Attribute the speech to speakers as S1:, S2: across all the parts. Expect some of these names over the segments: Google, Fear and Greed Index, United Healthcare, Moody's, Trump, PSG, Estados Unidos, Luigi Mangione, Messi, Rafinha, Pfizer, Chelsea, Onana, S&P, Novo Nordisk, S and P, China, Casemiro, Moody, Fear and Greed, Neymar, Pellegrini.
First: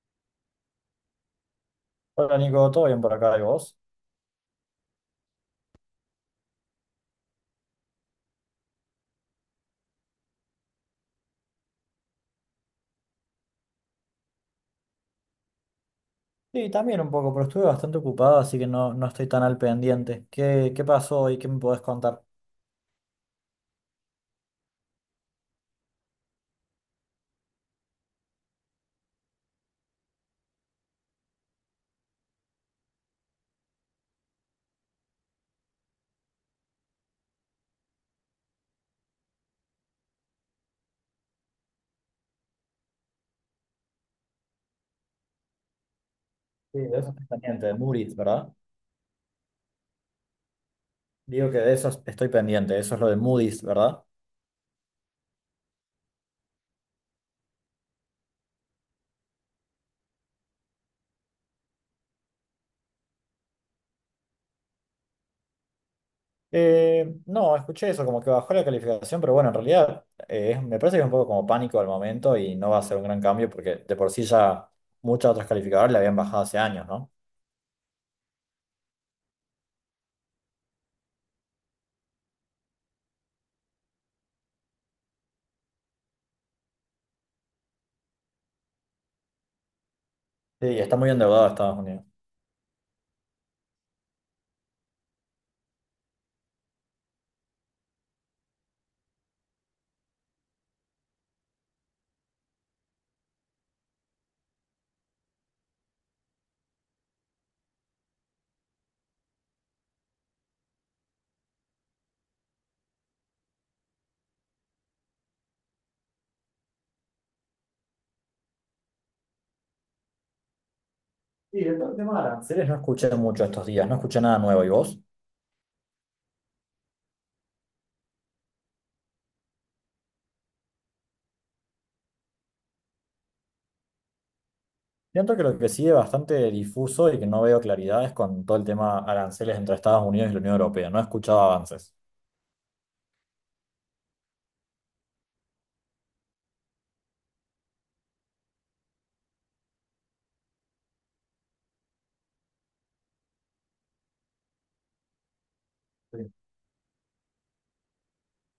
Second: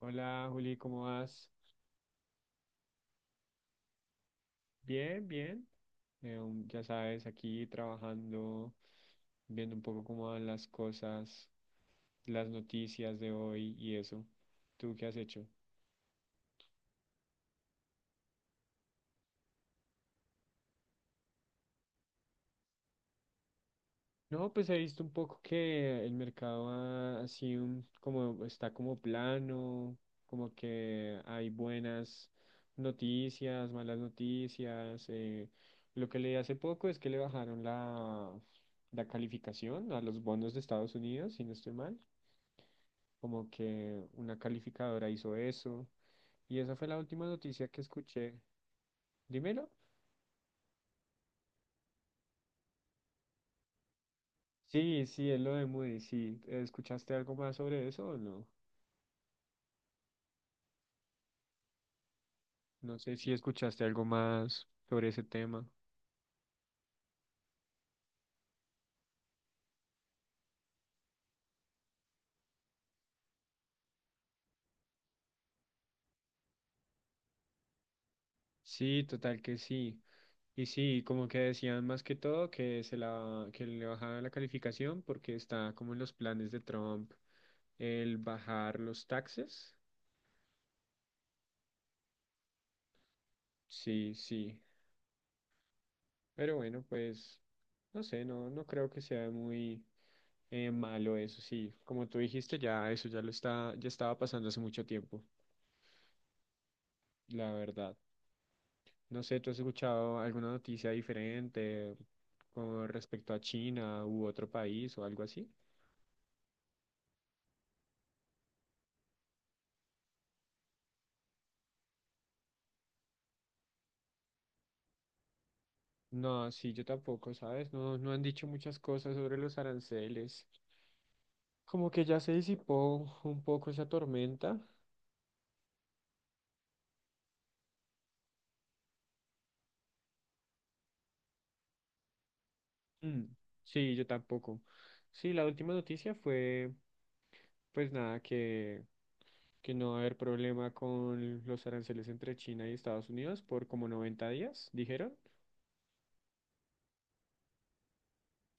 S1: Hola Juli, ¿cómo vas?
S2: Hola Nico, ¿todo bien por acá y vos?
S1: Bien, bien. Ya sabes, aquí trabajando, viendo un poco cómo van las cosas, las noticias de hoy y eso. ¿Tú qué has hecho?
S2: Sí, también un poco, pero estuve bastante ocupado, así que no, no estoy tan al pendiente. ¿Qué pasó y qué me podés contar?
S1: No, pues he visto un poco que el mercado ha sido como está como plano, como que hay buenas noticias, malas noticias. Lo que leí hace poco es que le bajaron la calificación a los bonos de Estados Unidos, si no estoy mal. Como que una calificadora hizo eso. Y esa
S2: Sí,
S1: fue la
S2: de eso
S1: última
S2: estoy pendiente,
S1: noticia
S2: de
S1: que
S2: Moody's,
S1: escuché.
S2: ¿verdad?
S1: Dímelo.
S2: Digo que de eso estoy pendiente, eso es lo de Moody's, ¿verdad?
S1: Sí, sí, es lo de Moody, sí. ¿Escuchaste algo más sobre eso o no? No sé si escuchaste algo más sobre ese tema.
S2: No, escuché eso, como que bajó la calificación, pero bueno, en realidad me parece que es un poco como pánico al momento y no va a ser un gran cambio porque de por sí ya muchas otras calificadoras le habían bajado hace años, ¿no?
S1: Sí, total que sí. Y sí, como que decían más que todo que se la que le bajaban la calificación porque está como en los planes de Trump el bajar los taxes.
S2: Sí, está muy endeudado Estados Unidos.
S1: Sí, sí. Pero bueno, pues no sé, no creo que sea muy malo eso, sí. Como tú dijiste, ya eso ya lo está, ya estaba pasando hace mucho tiempo, la verdad. No sé, ¿tú has escuchado alguna noticia diferente con respecto a China u otro país o algo así?
S2: Sí, el tema de aranceles no escuché mucho estos días, no escuché nada nuevo, ¿y vos?
S1: No, sí, yo tampoco, ¿sabes? No, no han dicho muchas cosas sobre los aranceles. Como que ya se disipó un poco esa tormenta.
S2: Siento que lo que sigue bastante difuso y que no veo claridad es con todo el tema aranceles entre Estados Unidos y la Unión Europea. No he escuchado avances.
S1: Mm, sí, yo tampoco. Sí, la última noticia fue, pues nada, que no va a haber problema con los aranceles entre China y Estados Unidos por como 90 días, dijeron.
S2: Sí.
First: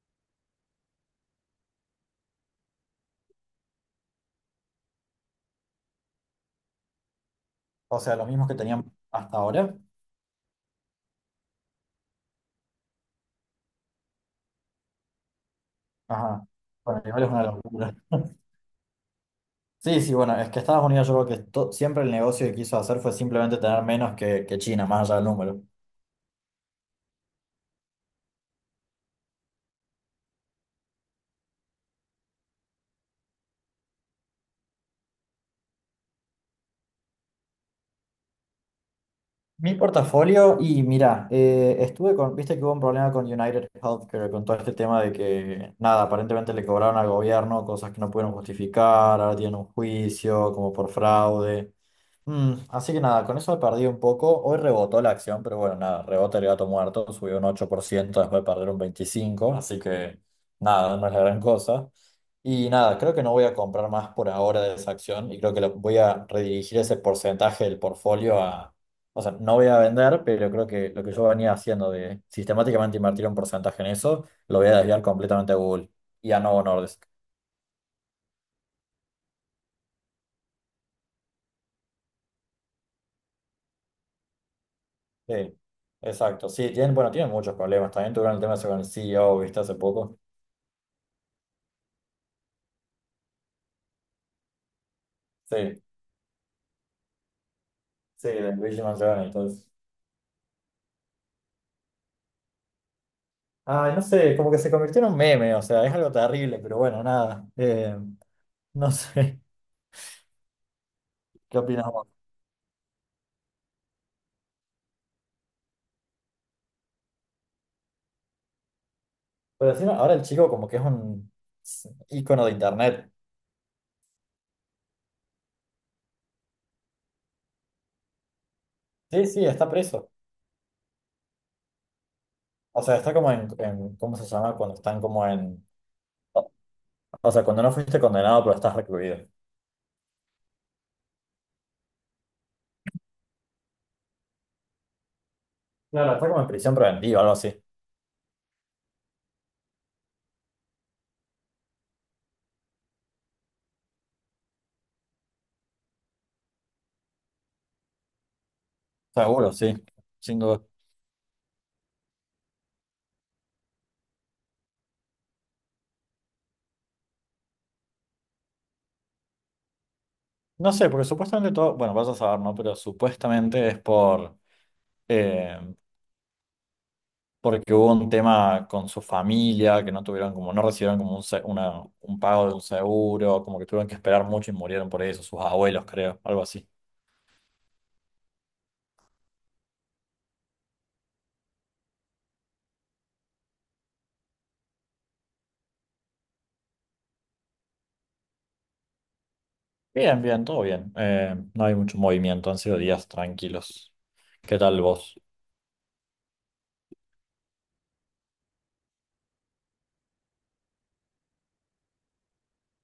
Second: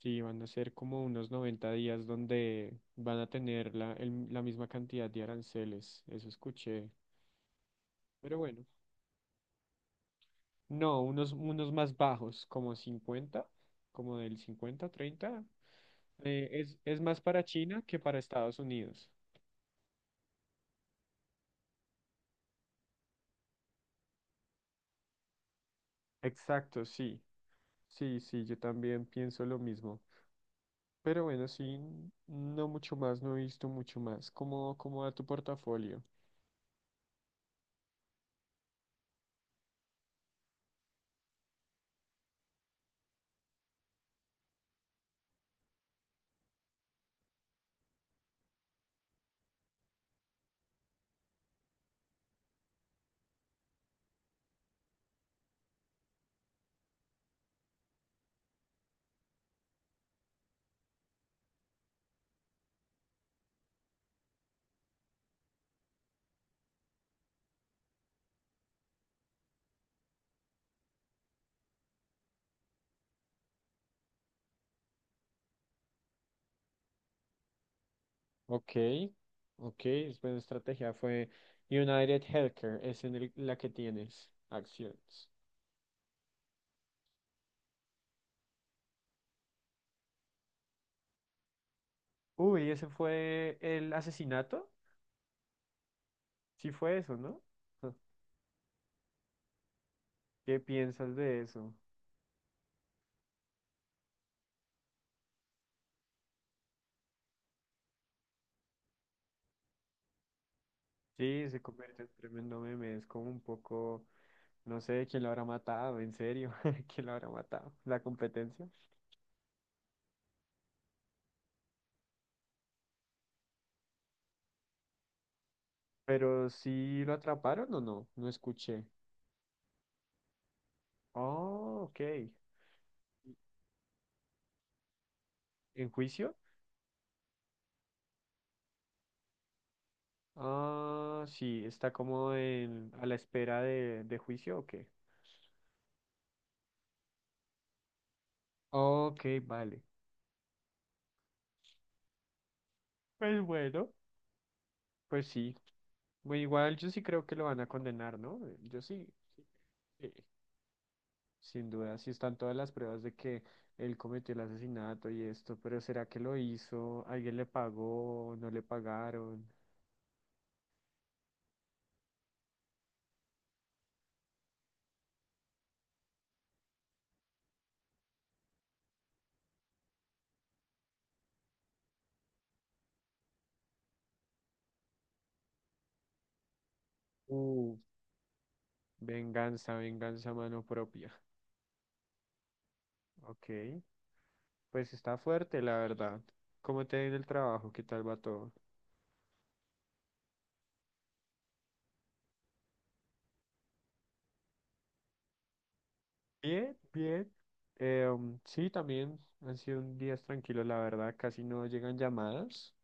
S1: Sí, van a ser como unos 90 días donde van a tener la misma cantidad de aranceles, eso escuché.
S2: O sea, los
S1: Pero
S2: mismos que
S1: bueno,
S2: tenían hasta ahora.
S1: no, unos más bajos, como 50, como del 50, 30.
S2: Ajá.
S1: Es
S2: Bueno,
S1: más
S2: igual es una
S1: para China
S2: locura.
S1: que para Estados Unidos.
S2: Sí, sí, bueno, es que Estados Unidos yo creo que siempre el negocio que quiso hacer fue simplemente tener menos que China, más allá del número.
S1: Exacto, sí, sí, sí, yo también pienso lo mismo. Pero bueno, sí, no mucho más, no he visto mucho más. Cómo va tu portafolio?
S2: Mi portafolio, y mira, estuve con, viste que hubo un problema con United Healthcare, con todo este tema de que, nada, aparentemente le cobraron al gobierno cosas que no pudieron justificar, ahora tienen un juicio como por fraude. Así que nada, con eso he perdido un poco. Hoy rebotó la acción, pero bueno, nada, rebota el gato muerto, subió un 8% después de perder un 25%, así que nada, no es la gran cosa. Y nada, creo que no voy a comprar más por ahora de esa acción y creo que voy a redirigir ese porcentaje del portfolio a... O sea, no voy a vender, pero creo que lo que yo venía haciendo de sistemáticamente invertir un porcentaje en eso, lo voy a desviar completamente a Google y a Novo Nordisk.
S1: Ok, ok, es buena estrategia. Fue United Healthcare, es en la que tienes acciones.
S2: Sí, exacto. Sí, tienen, bueno, tienen muchos problemas. También tuvieron el tema ese con el CEO, ¿viste? Hace poco.
S1: Uy, ese fue el asesinato.
S2: Sí,
S1: Sí fue eso, ¿no? Ja,
S2: sí, de Luigi Mangione y todo eso.
S1: ¿Qué piensas de eso?
S2: Ay, no sé, como que se convirtió en un meme, o sea, es algo terrible, pero bueno, nada. No sé,
S1: Sí,
S2: ¿qué
S1: se
S2: opinas
S1: convierte en
S2: vos?
S1: tremendo meme. Es como un poco, no sé, quién lo habrá matado, en serio, quién lo habrá matado, la competencia.
S2: Pero encima, ahora el chico como que es un ícono de internet.
S1: Pero sí lo atraparon o no, no escuché.
S2: Sí, sí, está preso.
S1: Oh, ok.
S2: O sea, está ¿cómo se llama? Cuando están como en...
S1: ¿En juicio?
S2: O o sea, cuando no fuiste condenado, pero estás recluido.
S1: Ah, sí, está como en, a la espera de juicio o qué.
S2: Claro, está como en prisión preventiva, algo así.
S1: Ok, vale. Pues bueno, pues sí. Bueno, igual yo sí creo que lo van a condenar, ¿no? Yo sí. Sí,
S2: Seguro, sí,
S1: sí.
S2: sin duda.
S1: Sin duda, sí están todas las pruebas de que él cometió el asesinato y esto, pero ¿será que lo hizo? ¿Alguien le pagó? ¿No le pagaron?
S2: No sé, porque supuestamente todo, bueno, vas a saber, ¿no? Pero supuestamente es por... eh, porque hubo un tema con su familia, que no tuvieron como, no recibieron como un pago de un seguro, como que tuvieron que esperar mucho y murieron por eso, sus abuelos creo, algo así.
S1: Uh, venganza, venganza a mano propia. Ok. Pues está fuerte, la verdad. ¿Cómo te ha ido el trabajo? ¿Qué tal va todo?
S2: Bien, bien, todo bien. No hay mucho movimiento, han sido días tranquilos. ¿Qué tal vos?
S1: Bien, bien. Sí, también han sido días tranquilos, la verdad. Casi no llegan llamadas.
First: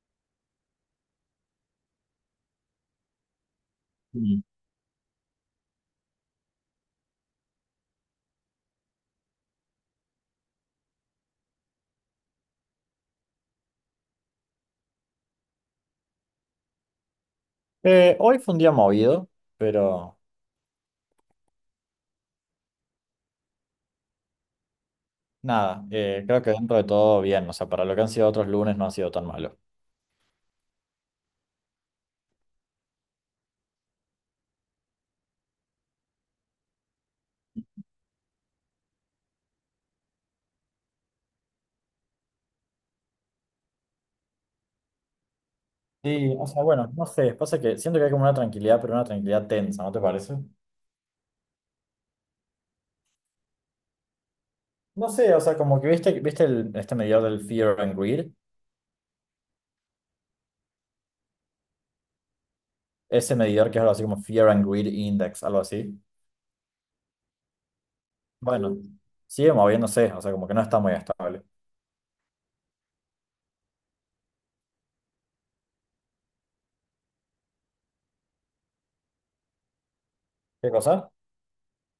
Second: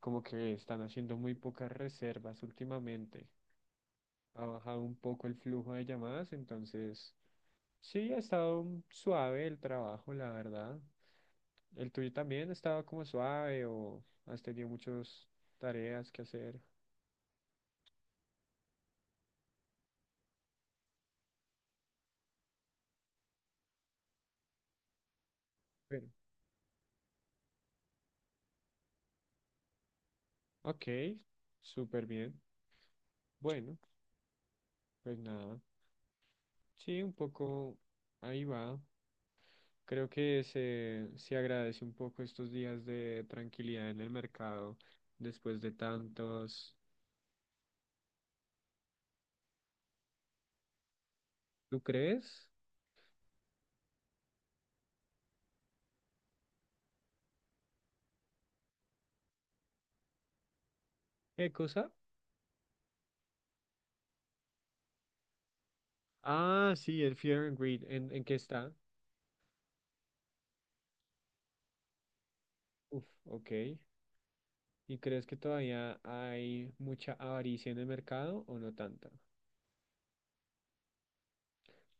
S1: Como que están haciendo muy pocas reservas últimamente.
S2: Mm.
S1: Ha bajado un poco el flujo de llamadas, entonces sí, ha estado suave el trabajo, la verdad. ¿El tuyo también estaba como suave o has tenido muchas tareas que hacer?
S2: Hoy fue un día movido, pero nada,
S1: Bueno,
S2: creo que dentro de todo bien, o sea, para lo que han sido otros lunes no ha sido tan malo.
S1: ok, súper bien. Bueno, pues nada. Sí, un poco ahí va. Creo que se agradece un poco estos días de tranquilidad en el mercado después de
S2: Sí, o sea,
S1: tantos.
S2: bueno, no sé, pasa que siento que hay como una tranquilidad, pero una tranquilidad tensa, ¿no te parece?
S1: ¿Tú crees?
S2: No sé, o sea, como que viste este medidor del Fear and Greed,
S1: ¿Qué cosa?
S2: ese medidor que es algo así como Fear and Greed Index, algo así.
S1: Ah, sí, el Fear and Greed. En qué está?
S2: Bueno, sigue moviéndose, o sea, como que no está muy estable.
S1: Uf, ok. ¿Y crees que todavía hay mucha avaricia en el mercado o no tanta?
S2: ¿Qué cosa?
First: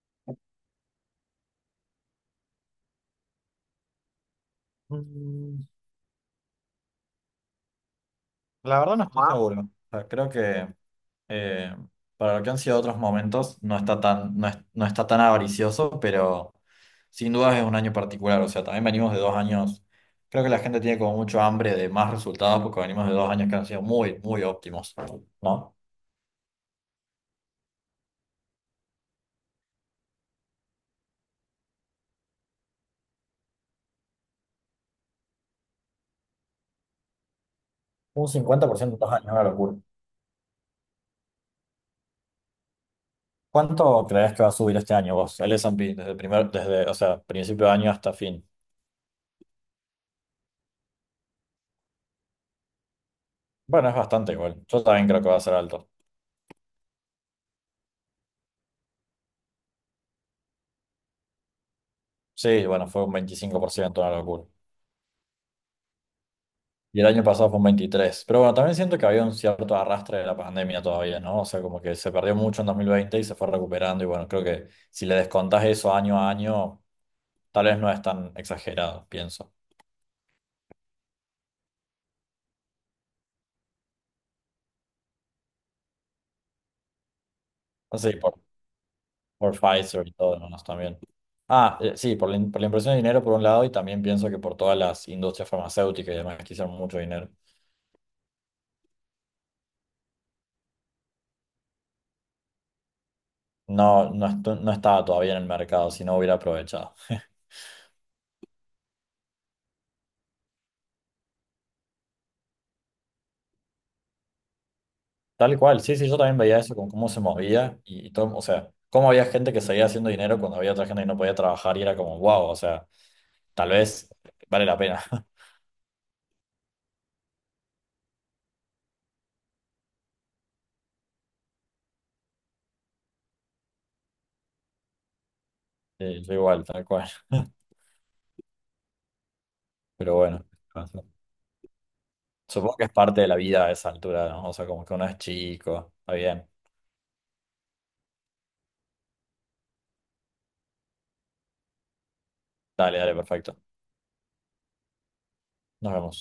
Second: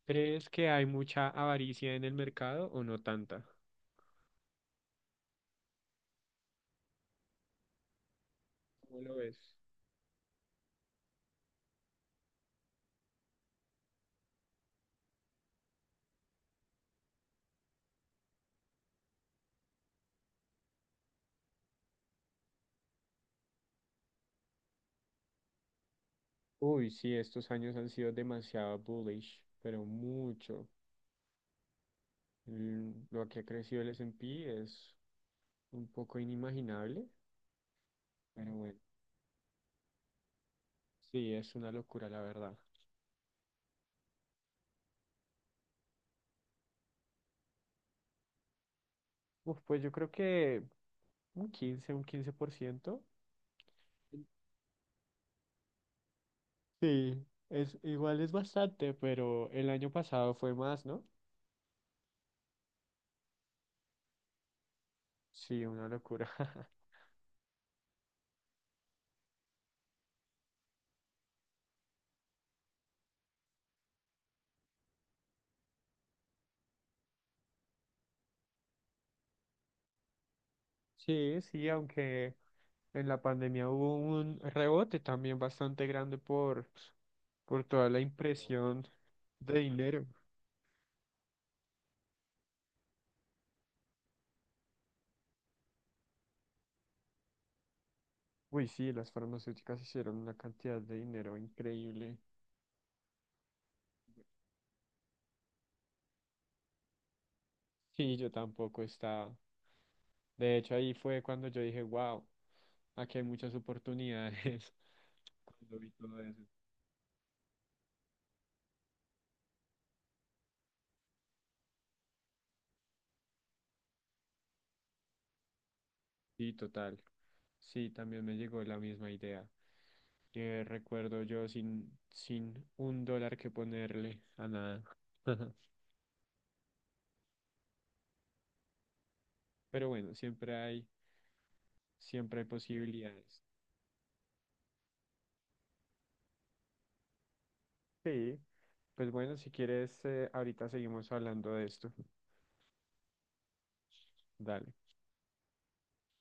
S1: ¿Crees que hay mucha avaricia en el mercado o no tanta?
S2: Mm, La verdad
S1: ¿Cómo
S2: no
S1: lo
S2: estoy
S1: ves?
S2: seguro. O sea, creo que eh, para lo que han sido otros momentos no está tan avaricioso, pero sin duda es un año particular. O sea, también venimos de dos años, creo que la gente tiene como mucho hambre de más resultados porque venimos de dos años que han sido muy, muy óptimos, ¿no?
S1: Uy, sí, estos años han sido demasiado bullish, pero mucho. Mm, lo que ha crecido el S and P es un poco inimaginable,
S2: Un
S1: pero bueno,
S2: 50% en dos años, es una locura.
S1: sí, es una locura, la verdad.
S2: ¿Cuánto crees que va a subir este año vos, el S&P, desde el primer, desde, o sea, principio de año hasta fin?
S1: Uf, pues yo creo que un 15%.
S2: Bueno, es bastante igual. Yo también creo que va a ser alto.
S1: Sí, es, igual es bastante, pero el año pasado fue más, ¿no?
S2: Sí, bueno, fue un 25%, una locura.
S1: Sí, una locura.
S2: Y el año pasado fue un 23%. Pero bueno, también siento que había un cierto arrastre de la pandemia todavía, ¿no? O sea, como que se perdió mucho en 2020 y se fue recuperando. Y bueno, creo que si le descontás eso año a año, tal vez no es tan exagerado, pienso.
S1: Sí, sí, aunque en la pandemia hubo un rebote también bastante grande por toda la
S2: Así,
S1: impresión
S2: por
S1: de dinero.
S2: Pfizer y todo demás también. Ah, sí, por por la impresión de dinero por un lado y también pienso que por todas las industrias farmacéuticas y demás que hicieron mucho dinero.
S1: Uy, sí, las farmacéuticas hicieron una cantidad de dinero increíble.
S2: No, no, no estaba todavía en el mercado, si no hubiera aprovechado.
S1: Sí, yo tampoco estaba. De hecho, ahí fue cuando yo dije, wow, aquí hay muchas oportunidades.
S2: Tal
S1: Cuando
S2: cual,
S1: vi
S2: sí, sí, yo
S1: todo
S2: también
S1: eso.
S2: veía eso con cómo se movía y todo, o sea, cómo había gente que seguía haciendo dinero cuando había otra gente que no podía trabajar y era como, wow, o sea, tal vez vale la pena.
S1: Sí, total. Sí, también me llegó la misma idea. Que recuerdo yo sin un dólar que ponerle a nada.
S2: Sí, yo igual, tal cual.
S1: Pero bueno,
S2: Pero bueno, pasa.
S1: siempre hay
S2: Supongo que es parte de la
S1: posibilidades.
S2: vida a esa altura, ¿no? O sea, como que uno es chico, está bien.
S1: Sí, pues bueno, si quieres, ahorita seguimos hablando de esto.
S2: Dale, dale, perfecto.
S1: Dale.
S2: Nos vemos.